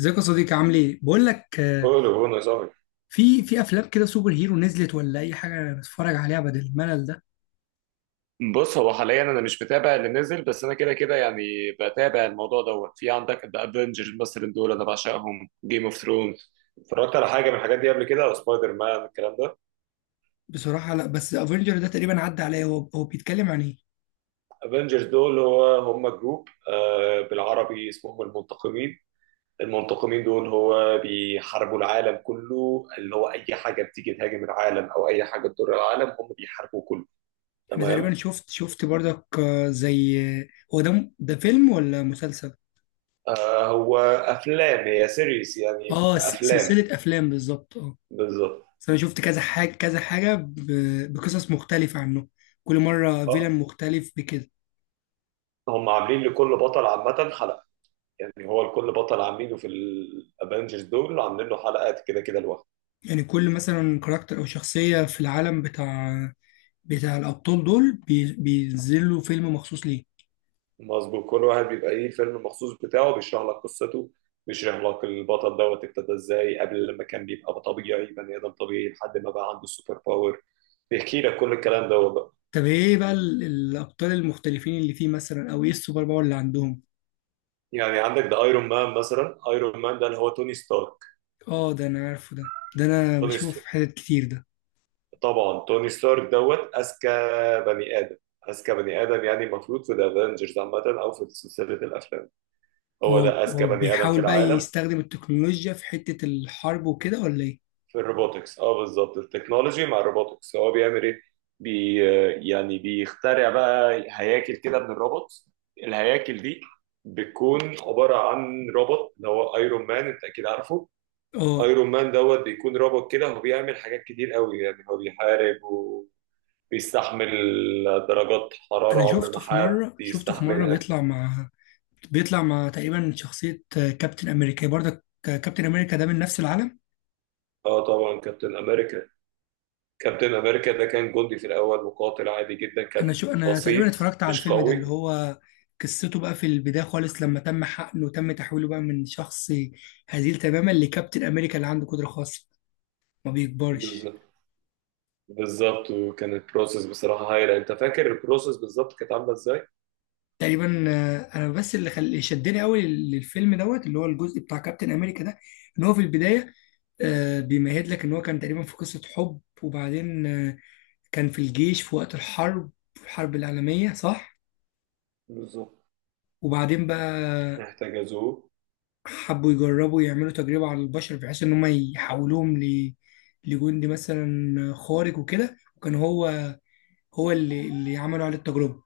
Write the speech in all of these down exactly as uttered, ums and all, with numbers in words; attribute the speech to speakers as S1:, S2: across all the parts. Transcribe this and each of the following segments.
S1: ازيك يا صديقي، عامل ايه؟ بقول لك، آه،
S2: كله بونا صاحبي.
S1: في في افلام كده سوبر هيرو نزلت ولا اي حاجه نتفرج عليها بدل الملل ده؟
S2: بص، هو حاليا انا مش متابع اللي نزل، بس انا كده كده يعني بتابع الموضوع دوت. في عندك ذا افنجرز مثلا، دول انا بعشقهم. جيم اوف ثرونز اتفرجت على حاجه من الحاجات دي قبل كده؟ او سبايدر مان، الكلام ده.
S1: بصراحه لا، بس افنجر ده تقريبا عدى عليا. هو هو بيتكلم عن ايه؟
S2: افنجرز دول هو هم جروب، آه بالعربي اسمهم المنتقمين. المنتقمين دول هو بيحاربوا العالم كله، اللي هو اي حاجه بتيجي تهاجم العالم او اي حاجه تضر العالم هم بيحاربوا كله.
S1: انا
S2: تمام.
S1: تقريبا شفت شفت برضك، آه، زي، آه، هو ده م- ده فيلم ولا مسلسل؟
S2: آه هو افلام، هي سيريس يعني
S1: اه، س-
S2: افلام.
S1: سلسله افلام بالظبط، اه.
S2: بالظبط.
S1: بس انا شفت كذا حاجه كذا حاجه ب- بقصص مختلفه عنه. كل مره
S2: اه
S1: فيلم مختلف بكده.
S2: هم عاملين لكل بطل عامة حلقة، يعني هو لكل بطل عاملينه في الافنجرز دول عاملين له حلقات كده كده لوحده.
S1: يعني كل مثلا كاركتر او شخصيه في العالم بتاع بتاع الابطال دول بي- بينزلوا فيلم مخصوص ليه.
S2: مظبوط، كل واحد بيبقى ايه الفيلم المخصوص بتاعه، بيشرح لك قصته، بيشرح لك البطل دوت ابتدى ازاي قبل، لما كان بيبقى طبيعي، بني ادم طبيعي لحد ما بقى عنده السوبر باور، بيحكي لك كل الكلام دوت بقى.
S1: طب ايه بقى ال- الابطال المختلفين اللي فيه مثلا، او ايه السوبر باور اللي عندهم؟
S2: يعني عندك ده ايرون مان مثلا، ايرون مان ده اللي هو توني ستارك.
S1: اه، ده انا عارفه، ده ده انا
S2: توني،
S1: بشوفه في حتت كتير ده.
S2: طبعا توني ستارك دوت اذكى بني ادم، اذكى بني ادم، يعني المفروض في ذا افنجرز عامه او في سلسله الافلام، هو
S1: هو
S2: ده اذكى
S1: هو
S2: بني ادم في
S1: بيحاول بقى
S2: العالم.
S1: يستخدم التكنولوجيا في حته الحرب وكده، ولا ايه؟
S2: في الروبوتكس، اه بالظبط التكنولوجي مع الروبوتكس، هو بيعمل ايه؟ بي يعني بيخترع بقى هياكل كده من الروبوت، الهياكل دي بتكون عباره عن روبوت اللي هو ايرون مان انت اكيد عارفه.
S1: اه،
S2: ايرون مان دوت بيكون روبوت كده، هو بيعمل حاجات كتير قوي، يعني هو بيحارب، بيستحمل درجات حرارة
S1: انا
S2: عمر
S1: شفته
S2: ما
S1: في
S2: حد
S1: مره شفته في مره
S2: يستحملها.
S1: بيطلع مع بيطلع مع تقريبا شخصيه، آه، كابتن امريكا برضه، ك- كابتن امريكا ده من نفس العالم.
S2: اه طبعا كابتن امريكا، كابتن امريكا ده كان جندي في الاول، مقاتل عادي جدا،
S1: انا شو
S2: كان
S1: انا
S2: بسيط،
S1: تقريبا اتفرجت على
S2: مش
S1: الفيلم ده اللي
S2: قوي.
S1: هو قصته بقى في البدايه خالص، لما تم حقنه وتم تحويله بقى من شخص هزيل تماما لكابتن امريكا اللي عنده قدره خاصه، ما بيكبرش.
S2: بالظبط، بالظبط. وكان البروسيس بصراحة هايلة، انت فاكر البروسيس بالظبط كانت عاملة ازاي؟
S1: تقريبا، آه، انا بس اللي خل... اللي شدني قوي للفيلم دوت، اللي هو الجزء بتاع كابتن امريكا ده، ان هو في البدايه، آه، بيمهد لك ان هو كان تقريبا في قصه حب، وبعدين، آه، كان في الجيش في وقت الحرب الحرب العالميه، صح؟
S2: بالظبط،
S1: وبعدين بقى،
S2: احتجزوه.
S1: حبوا يجربوا يعملوا تجربة على البشر، بحيث إن هم يحولوهم ل... لجندي مثلا خارق وكده، وكان هو هو اللي اللي عملوا عليه التجربة.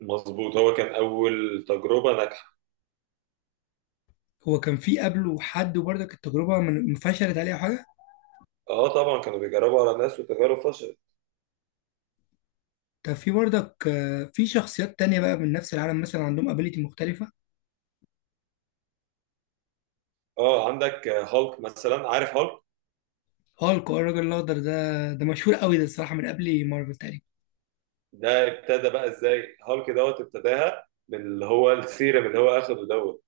S2: مظبوط، هو كان اول تجربه ناجحه.
S1: هو كان في قبله حد، وبرضك التجربة من- فشلت عليه أو حاجة.
S2: اه طبعا، كانوا بيجربوا على ناس وتجارب فشلت.
S1: كان في برضك، آه، في شخصيات تانية بقى من نفس العالم، مثلا عندهم ابيليتي مختلفة.
S2: اه عندك هالك مثلا، عارف هالك؟
S1: هالك، آه، الراجل الأخضر ده، ده مشهور قوي، ده الصراحة من قبل مارفل تقريبا.
S2: ده ابتدى بقى ازاي هالك دوت، ابتداها من اللي هو السيرم اللي هو اخده دوت،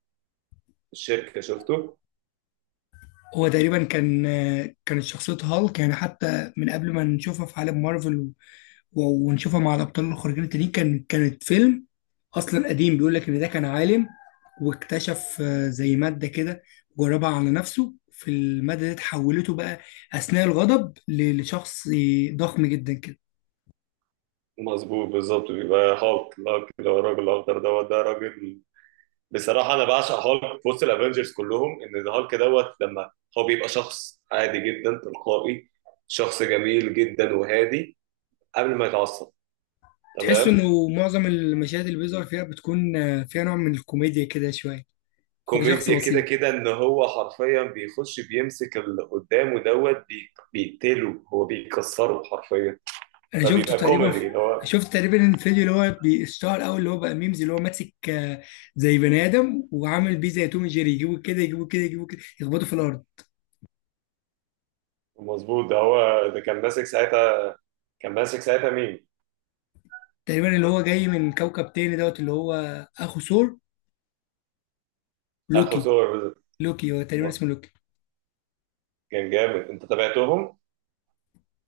S2: الشركه شفته.
S1: هو تقريبا كان آه، كانت شخصية هالك، يعني حتى من قبل ما نشوفها في عالم مارفل، و- ونشوفها مع الابطال الخارقين التانيين، كان كانت فيلم اصلا قديم، بيقول لك ان ده كان عالم، واكتشف، آه، زي ماده كده، جربها على نفسه، في الماده دي تحولته بقى اثناء الغضب ل- لشخص ضخم جدا كده.
S2: مظبوط، بالظبط. بيبقى هالك، هالك اللي هو الراجل الاخضر دوت، ده راجل بصراحه انا بعشق هالك في وسط الافنجرز كلهم، ان هالك دوت لما هو بيبقى شخص عادي جدا تلقائي، شخص جميل جدا وهادي قبل ما يتعصب.
S1: تحس
S2: تمام.
S1: انه معظم المشاهد اللي بيظهر فيها بتكون، آه، فيها نوع من الكوميديا كده شويه. هو شخص
S2: كوميديا كده
S1: بسيط.
S2: كده، ان هو حرفيا بيخش بيمسك اللي قدامه دوت بي- بيقتله، هو بيكسره حرفيا،
S1: انا شفته
S2: فبيبقى
S1: تقريبا
S2: كوميدي اللي هو.
S1: شفت تقريبا الفيديو اللي هو بيشتهر قوي، اللي هو بقى ميمز، اللي هو ماسك، آه، زي بني ادم، وعامل بيه زي توم جيري، يجيبوا كده يجيبوا كده يجيبوا كده، يخبطوا في الارض.
S2: مظبوط، ده هو ده كان ماسك ساعتها، كان ماسك ساعتها مين؟
S1: تقريبا اللي هو جاي من كوكب تاني دوت، اللي هو اخو ثور،
S2: اخو
S1: لوكي.
S2: سور.
S1: لوكي هو تقريبا اسمه لوكي.
S2: كان جامد، انت تابعتهم؟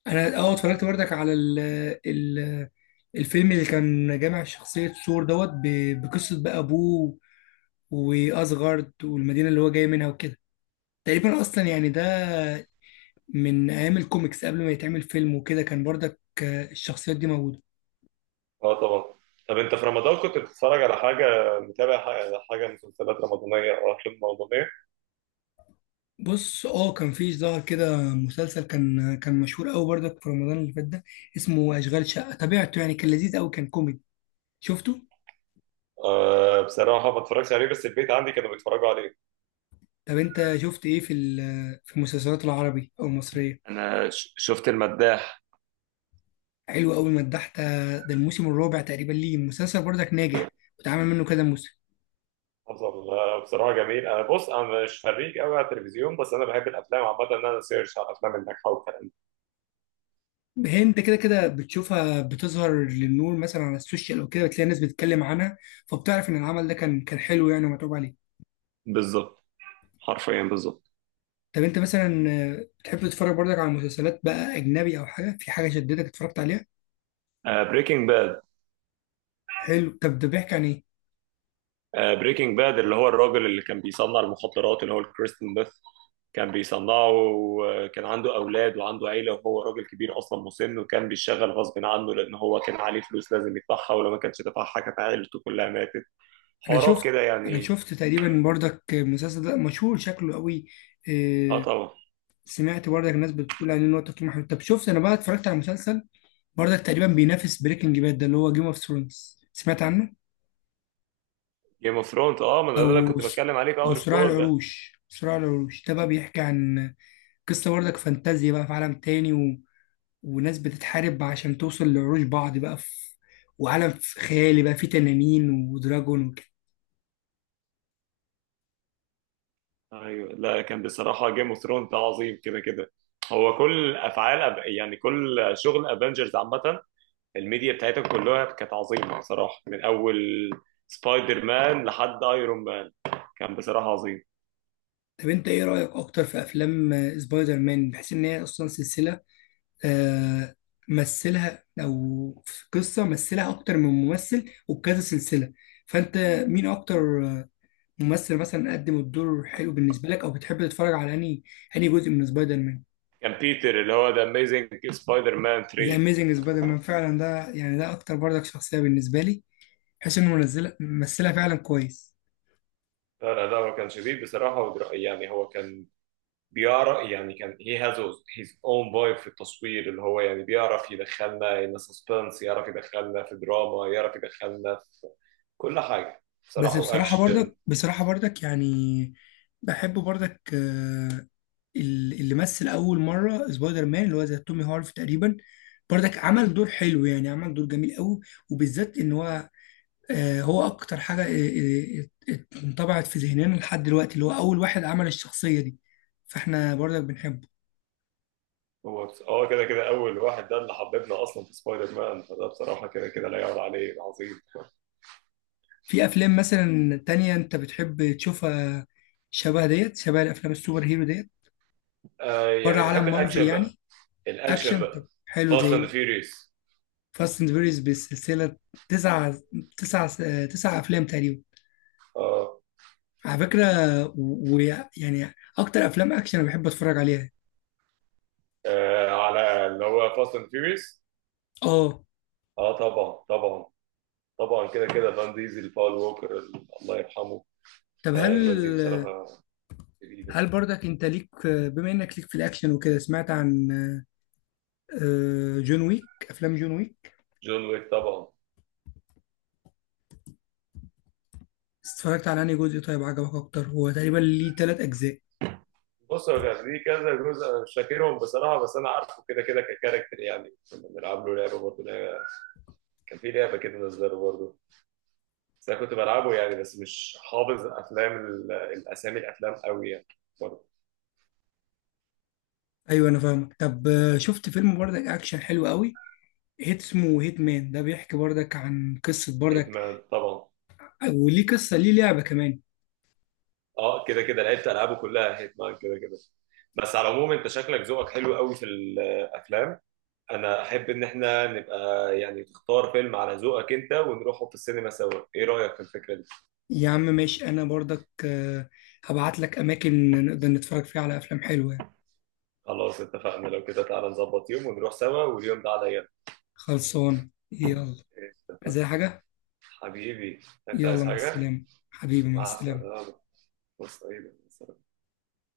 S1: انا، اه، اتفرجت برضك على ال ال الفيلم اللي كان جامع شخصية ثور دوت، ب- بقصة بقى ابوه واسغارد والمدينة اللي هو جاي منها وكده. تقريبا اصلا، يعني ده من ايام الكوميكس قبل ما يتعمل فيلم وكده، كان برضك، آه، الشخصيات دي موجوده.
S2: اه طبعا. طب انت في رمضان كنت بتتفرج على حاجه، متابع حاجه، حاجة مسلسلات رمضانيه او افلام رمضانيه؟
S1: بص، اه، كان في ظهر كده مسلسل كان آه، كان مشهور قوي برضك في رمضان اللي فات ده، اسمه اشغال شقه، تابعته، يعني كان لذيذ قوي، كان كوميدي، شفته؟
S2: آه بصراحه ما اتفرجش عليه، بس البيت عندي كانوا بيتفرجوا عليه.
S1: طب انت شفت ايه في ال- في المسلسلات العربي او المصريه؟
S2: انا ش- شفت المداح.
S1: حلو قوي، مدحت، آه، ده الموسم الرابع تقريبا ليه، مسلسل برضك ناجح واتعمل منه كذا موسم.
S2: افضل، آه، بصراحه جميل. انا بص انا مش فريق قوي على التلفزيون، بس انا بحب الافلام عامه، ان انا سيرش على الافلام الناجحه والكلام ده.
S1: هي انت كده كده بتشوفها بتظهر للنور مثلا على السوشيال او كده، بتلاقي ناس بتتكلم عنها، فبتعرف ان العمل ده كان كان حلو يعني ومتعوب عليه.
S2: بالظبط، حرفيا بالظبط.
S1: طب انت مثلا، آه، بتحب تتفرج برضك على مسلسلات بقى اجنبي، او حاجه، في حاجه شدتك اتفرجت عليها؟
S2: بريكنج باد.
S1: حلو، طب ده بيحكي عن ايه؟
S2: بريكنج باد اللي هو الراجل اللي كان بيصنع المخدرات، اللي هو الكريستن بيث، كان بيصنعه وكان عنده أولاد وعنده عيلة، وهو راجل كبير أصلا، مسن، وكان بيشتغل غصب عنه لأن هو كان عليه فلوس لازم يدفعها، ولو ما كانش دفعها كانت عيلته كلها ماتت.
S1: انا
S2: حوارات
S1: شفت
S2: كده
S1: انا
S2: يعني.
S1: شفت تقريبا برضك المسلسل ده مشهور شكله قوي،
S2: اه
S1: آه،
S2: طبعا.
S1: سمعت برضك الناس بتقول عليه ان هو تقييمه حلو. طب شفت، انا بقى اتفرجت على مسلسل برضك تقريبا بينافس بريكنج باد ده، اللي هو جيم اوف ثرونز، سمعت عنه؟
S2: جيم اوف ثرونز، اه ما ده اللي
S1: او،
S2: كنت
S1: س-
S2: بتكلم عليه في
S1: او
S2: أول
S1: صراع
S2: الكول ده.
S1: العروش. صراع العروش ده بقى بيحكي عن قصه برضك فانتازيا بقى في عالم تاني، وناس بتتحارب عشان توصل لعروش بعض بقى، في وعالم في خيالي بقى فيه تنانين ودراجون وكده.
S2: ايوه، لا كان بصراحة جيم اوف ثرونز ده عظيم كده كده. هو كل أفعال أب- يعني كل شغل افنجرز عامة، الميديا بتاعتها كلها كانت عظيمه صراحه. من اول سبايدر مان لحد ايرون مان، كان بصراحه عظيم.
S1: طب انت ايه رأيك اكتر في افلام، آه، سبايدر مان، بحيث ان هي اصلا سلسلة آه مثلها، او في قصة مثلها اكتر من ممثل وبكذا سلسلة، فانت مين اكتر، آه، ممثل مثلا قدم الدور حلو بالنسبة لك، او بتحب تتفرج على انهي انهي جزء من سبايدر مان؟
S2: كان بيتر، اللي هو ذا اميزنج سبايدر مان
S1: ذا
S2: ثري.
S1: اميزنج سبايدر مان، فعلا ده يعني ده اكتر برضك شخصية بالنسبة لي، بحيث انه منزلها ممثلها فعلا كويس.
S2: لا لا، ده هو كان شديد بصراحه. ودر- يعني هو كان بيعرف، يعني كان هي هاز هيز اون فايب في التصوير، اللي هو يعني بيعرف يدخلنا ان سسبنس، يعرف يدخلنا في دراما، يعرف يدخلنا في كل حاجه
S1: بس
S2: بصراحه،
S1: بصراحة
S2: واكشن.
S1: برضك بصراحة برضك يعني، بحب برضك، آه، ال- اللي مثل أول مرة سبايدر مان اللي هو زي تومي هارف تقريبا برضك عمل دور حلو، يعني عمل دور جميل قوي، وبالذات إن هو آه، هو أكتر حاجة، آه، آه، آه، انطبعت في ذهننا لحد دلوقتي اللي هو أول واحد عمل الشخصية دي، فإحنا برضك بنحبه.
S2: هو بس- اه كده كده اول واحد ده اللي حببنا اصلا في سبايدر مان، فده بصراحه كده كده لا يعلى عليه، عظيم.
S1: في أفلام مثلا تانية أنت بتحب تشوفها، شبه ديت شبه الأفلام السوبر هيرو ديت؟
S2: آه
S1: بره
S2: يعني
S1: عالم
S2: بحب
S1: مارفل
S2: الاكشن بقى،
S1: يعني.
S2: الاكشن
S1: أكشن، طب
S2: بقى.
S1: حلو، زي
S2: فاست اند
S1: إيه؟
S2: فيوريوس.
S1: فاست اند فيوريوس، بالسلسله، تسع تسع تسع افلام تقريبا
S2: اه.
S1: على فكره، ويعني اكتر افلام اكشن انا بحب اتفرج عليها،
S2: آه، على اللي هو فاست اند فيوريوس.
S1: اه.
S2: اه طبعا، طبعا. طبعا كده كده فان ديزل، باول ووكر الله يرحمه.
S1: طب
S2: آه
S1: هل
S2: الناس دي بصراحه جديده.
S1: هل برضك انت ليك، بما انك ليك في الاكشن وكده، سمعت عن، آه، جون ويك، افلام جون ويك؟
S2: جون ويك طبعا.
S1: اتفرجت على انهي جزء، طيب عجبك اكتر؟ هو تقريبا ليه ثلاث اجزاء.
S2: بص هو كان ليه كذا جزء انا مش فاكرهم بصراحه، بس انا عارفه كده كده ككاركتر، يعني كنا بنلعب له لعبه برضه، لعبة- كان في لعبه كده نزلها برضه، بس انا كنت بلعبه يعني، بس مش حافظ افلام ال- الاسامي الافلام قوي يعني، برضه.
S1: ايوه، انا فاهمك. طب، آه، شفت فيلم برضك اكشن حلو قوي، هيت اسمه هيت مان، ده بيحكي برضك عن قصه برضك،
S2: هيتمان طبعا.
S1: وليه قصه، ليه لعبه كمان.
S2: اه كده كده لعبت العابه كلها هيتمان كده كده. بس على العموم انت شكلك ذوقك حلو قوي في الافلام، انا احب ان احنا نبقى، يعني تختار فيلم على ذوقك انت ونروحه في السينما سوا، ايه رايك في الفكره دي؟
S1: يا عم ماشي، انا برضك، آه، هبعت لك اماكن نقدر نتفرج فيها على افلام حلوه يعني.
S2: خلاص اتفقنا، لو كده تعالى نظبط يوم ونروح سوا، واليوم ده عليا.
S1: خلصان يلا.
S2: اتفقنا.
S1: عايز أي حاجه؟
S2: حبيبي، انت
S1: يلا
S2: عايز
S1: مع
S2: حاجه؟
S1: السلامه. حبيبي مع
S2: مع
S1: السلامه.
S2: السلامه. مع السلامه.